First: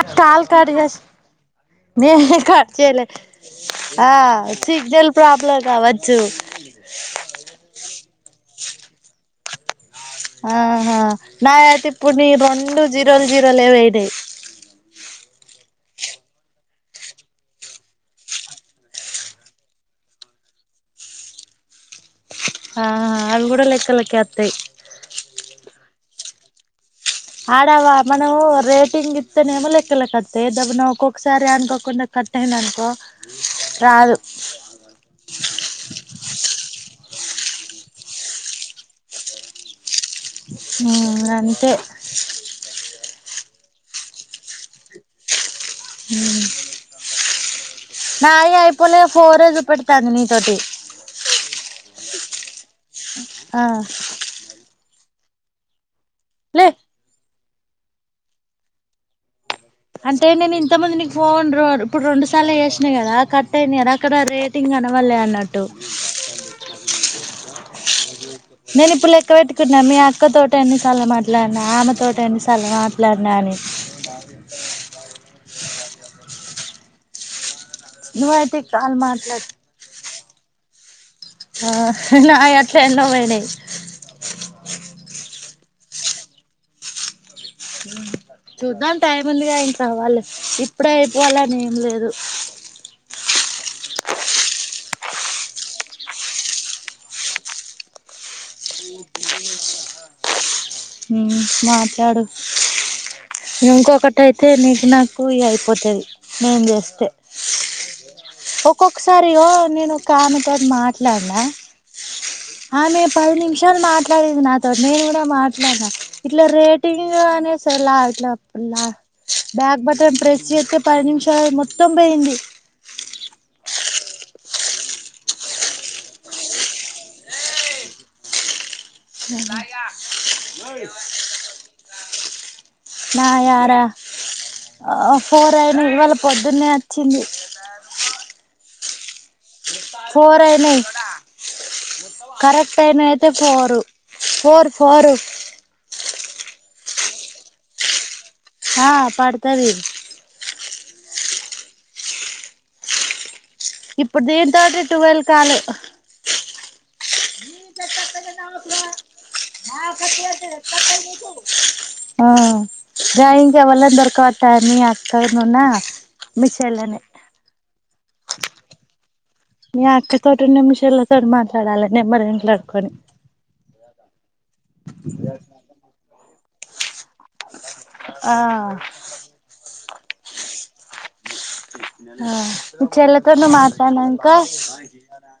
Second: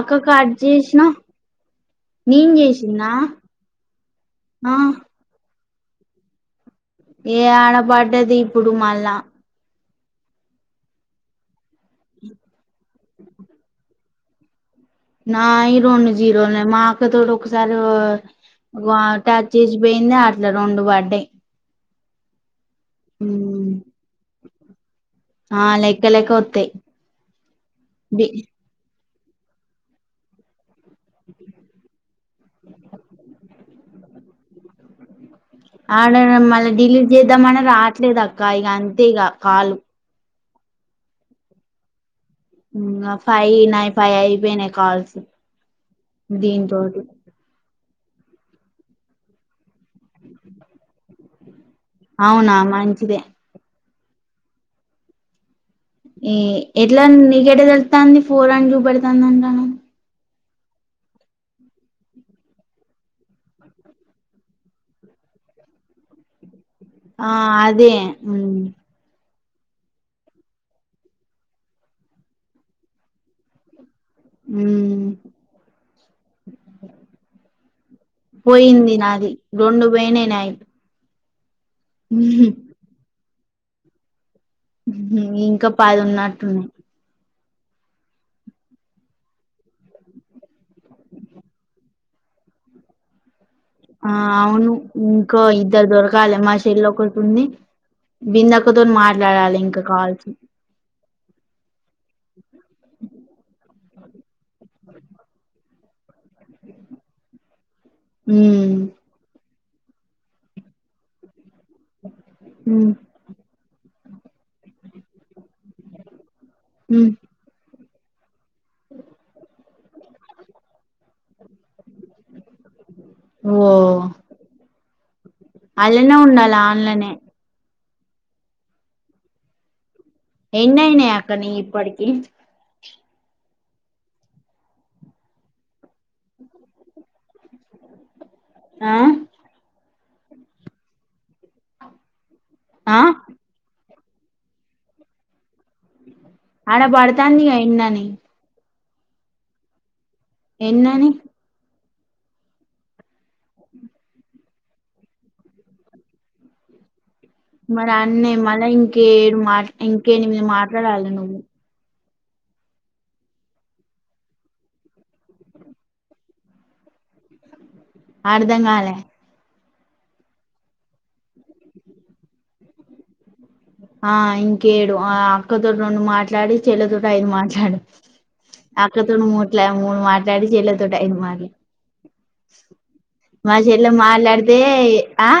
అక్క కల్ కట్ కసి చేసిన న నేను కచ చేసిన్నా ఆ సిగనల్ ప్రాబ్ల కావచ్చు ఏ ఆన పాట దీ కుడుమల్లా ఆహా నా ఇప్పుడు నీ రెండు జీరోలు జీరోలు ఏవ అయి్ నాయి రెండు జీరోలు మా అక్కతోో ఒకసారి టచ్ చేసిపోయింది అట్లా రెండు బడ్డయి ఆ అదిను కూడాడ లేక్కల క అత ంత ఆడవ మన రేటింగ్ ఇ అతే న అమలక్కల కతతే దదవ నవవు ఒక్కొక్కసారి అనుకోకుం కట్ అయిందినుకో రాదు మ మళ్ళీ డెలివీ చేద్దాం అని రావట్లేదు అక్క ఇక అంతే ఇక కాలు అంతే ఫైవ నయి ఫైవ్ అయిపోయినాయి కావల్సు దీంతోటి నాయి అయిపోలే ఫోర్జ పెడుతాంది నీ తోటి అవునా మా అంచిద ఆ ఈ లే ఎట్లా గడ తెతాంది ఫోర్ అనిడ్ చూప పెడతాంది అంటను అంటే నేను ఇంతమంది నీకు ఫోన్ ఇప్పుడు రెండు సార్లు చేసిన కదా కట్ అయినారు అక్కడ రేటింగ్ కనవాలి అన్నట్టు ఆ అదే ఉమ్ నేనుపుులక వ వెేకి చకున్నా మీ అక్క తోట అని చలా మాట్లాడినా ఆమెతోోట అని చలా మాట్లాడినా అని బా ఉమ్ నువ్వైతే ఈ కాల్ పోయింది నాది మాట్లాడు రెండు పోయినే ఆ నా అట్లా ఎన్న పోైనే ఇంకా పదిన్నట్టున్నా చూద్దాం టైం ఉందిగా ఇంట్ అవాలి ఇప్పుడే అయిపోవాల అని ఏం లేదు ఆ అవును ఇంకా ఇద్దరు దొరకాలి మా చెెళ ఒకరి ఉంది బిందక్కతో మాట్లాడాలి ఇంకా కాల్సి మాట్లాడు ఇకా అప్పటి అయితే నీకు నాకు ఇ అయిపోతది నేను చేస్తే ఉమ్ ఒక్కొక్కసారి నేను ఒక కామెతోది మాట్లాడినా ఉమ్ ఆమె పది నిమిషాలు మాట్లాడేది నాతోో నేను కూడా మాట్లాడినా ఇట్లా ఉమ్ రేటింగ్ అనే లా అట్లా అలా బ్యాగ బట్ డ్రెస్ చేస్తతే పది నిమిషాలు మొత్తం పోయింది ఓ అలనే ఉండాలి ఆన్లనే అ ఎన్నయినాయి అక్కని ఇప్పటికి నాయార ఫోర్ అయిన ఇవాళ పొద్దున్నే వచ్చింది ఆ ఫోర్ అయినాయి కరెక్ట్ ఆ అయిన అయితే పోరు ఫర్ ఫార్ అన పడతాంది అయన్నని హా పడత వ ఎన్నని ఇప్పుడు దే తటి టువెల్ కాలు మరి అన్నయ మళ్ళ ఇంకేడు మాట ఇంకేని మాట్లాడాలి నువ్వు ఆ డ్రయింగ్ ఎవల్ దొర్కతాని అక్కన మిస్లనే అర్ధంగాలే నీ అక్క తోటి నిమిషల్లో తోటి మాట్లాడాలి నే మరి మాట్లాడుకొని ఆ ఇంకేడు ఆ అక్క దొ రం మ మాట్లాడి చెల్లదు అయిదు మాట్లాడి ఆ మూడు మాట్లాడి చెల్లెలితో ఐదు మా ఆ చెల్లితోనూ చెల్లె మాట్లాడినాకా మాట్లాడితే ఆ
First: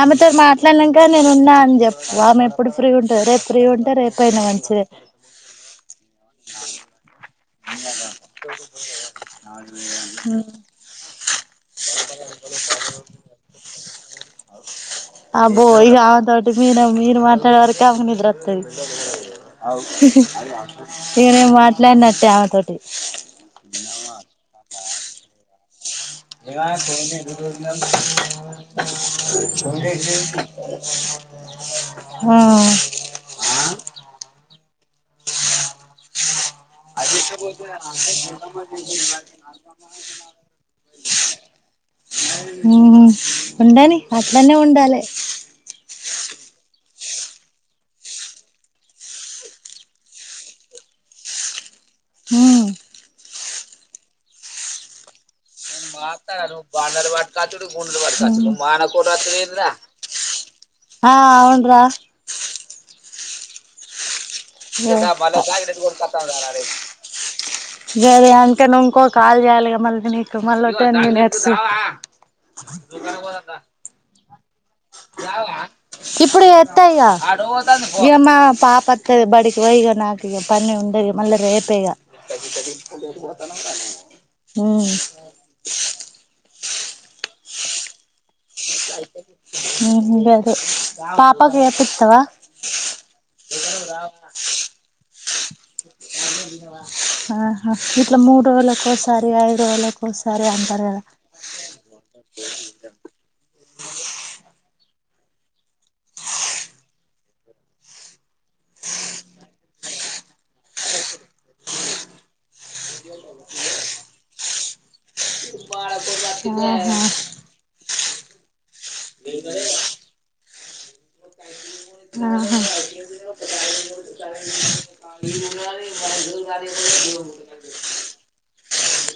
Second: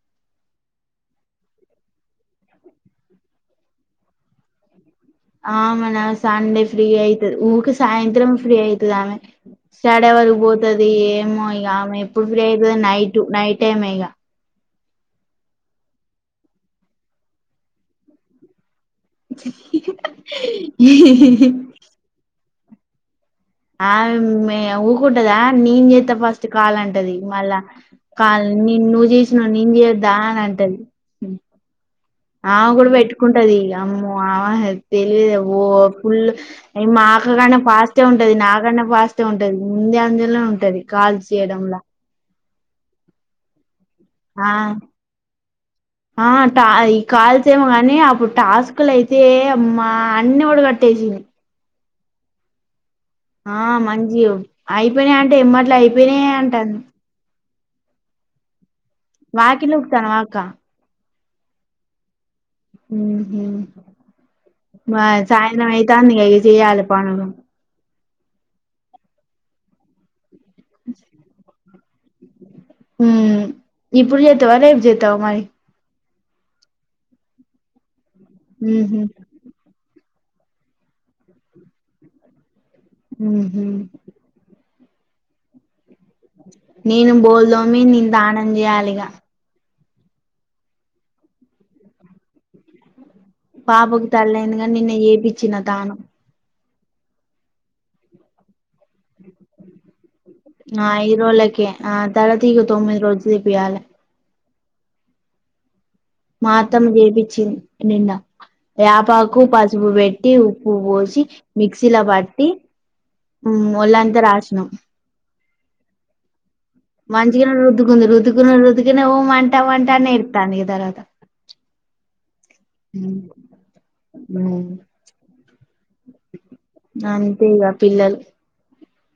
ఆమెతో మాట్లాడినాక నేను ఉన్నా అని చెప్పు ఆమె ఎప్పుడు ఫ్రీ ఉంటది రేపు ఫ్రీ ఉంటే రేపైనా మంచిదే ఆమేనా సండే ఫ్రీ అయితాది ఊక సాయంత్రం ఫ్రీ అయితాది ఆమె స్టడీ అవర్ కి పోతాది ఏమో ఇక ఆమె ఎప్పుడు ఫ్రీ అయితాదో నైట్ నైట్ టైం ఇక అబ్బో ఇక ఆమె తోటి మీన మీరు మాట్లాడ సరికి ఆమెకు నిద్రావస్తాది ఇక నేను మాట్లాడినట్టే ఆమె తోటి ఆ మీ అవక కూంటదా అని ఇలా చ గురుల కాల్ ని నువ్వు చేసినవు నేను చేయొద్దా అని అంటది ఆమె కూడా పెట్టుకుంటాది అమ్మో ఆమే తెలియదు ఓ ఫుల్లు అయి మాక్క కన్నా ఫాస్ట్ గానే ఉంటాది నాకన్నా ఫాస్ గా ఉంటాది ముందు అంజులో అందులో ఉంటాది కాల్స్ చేయడంలో హమ్ ఉండని అట్లాన్నే ఉండాలే ఆ టా ఈ కాల్స్ ఏమో కగాని అప్పుడు టాస్కు లు అయితే అమ్మా అన్ని ఊడ కట్టేసిడు హ్మ్మ్ ఆ మంజీ అయిపోయినా అంటే ఎమర్ అయిపోయినాయి అంటుండ్రు కత్ కూ మాన వాకిలి ఊడుస్తున్నావా అక్కా ఆ అవునరా హ మరి సాయ్రంత్రం అయితాంది గా అ చెయాలి పనులు సరె అంతే నువ్వు కూడా కాల్ చేయాలిగా మళ్ళీ నీ మళ్లో టెన్ మనిట్స్ దకా కోదా రి జత అ మరి ఇప్పుడు ఎత్తాయ్యా ఉహు నాకు ఇక పని ఉండేది మళ్ళీ రేపేక ఉహు ఆ నేను బోల్దు మీ ని దానం చేయాలిగా ఉండ అదు పాపకి వపిస్తవా పాపకి తల్లియింది కానీ నిన్న ఏ బ చిన్నదానం ఆహా ఇట్లా మూడు రోజులక్కసారి ఐదు రోజుల ఆ ఇ రోళ్ళక ఆ తళతిగ తొమ్మిది రోజ దపిియాల మాతం దపిించి నిన్న వపాకు పసుపు పెట్టి ఉప్పు పోసి మిక్సీలో పట్టి ఒళ్ళ అంత రాసినం ఆహా ఇ వంటా వంటానే దనికిదర్ద ఆ అంతేగా పిల్లలు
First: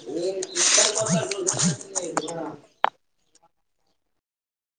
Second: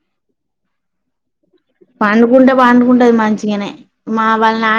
ఏ పండుకుంటే పండుకుంటుది మంచి నే మా వాళ్ళ నా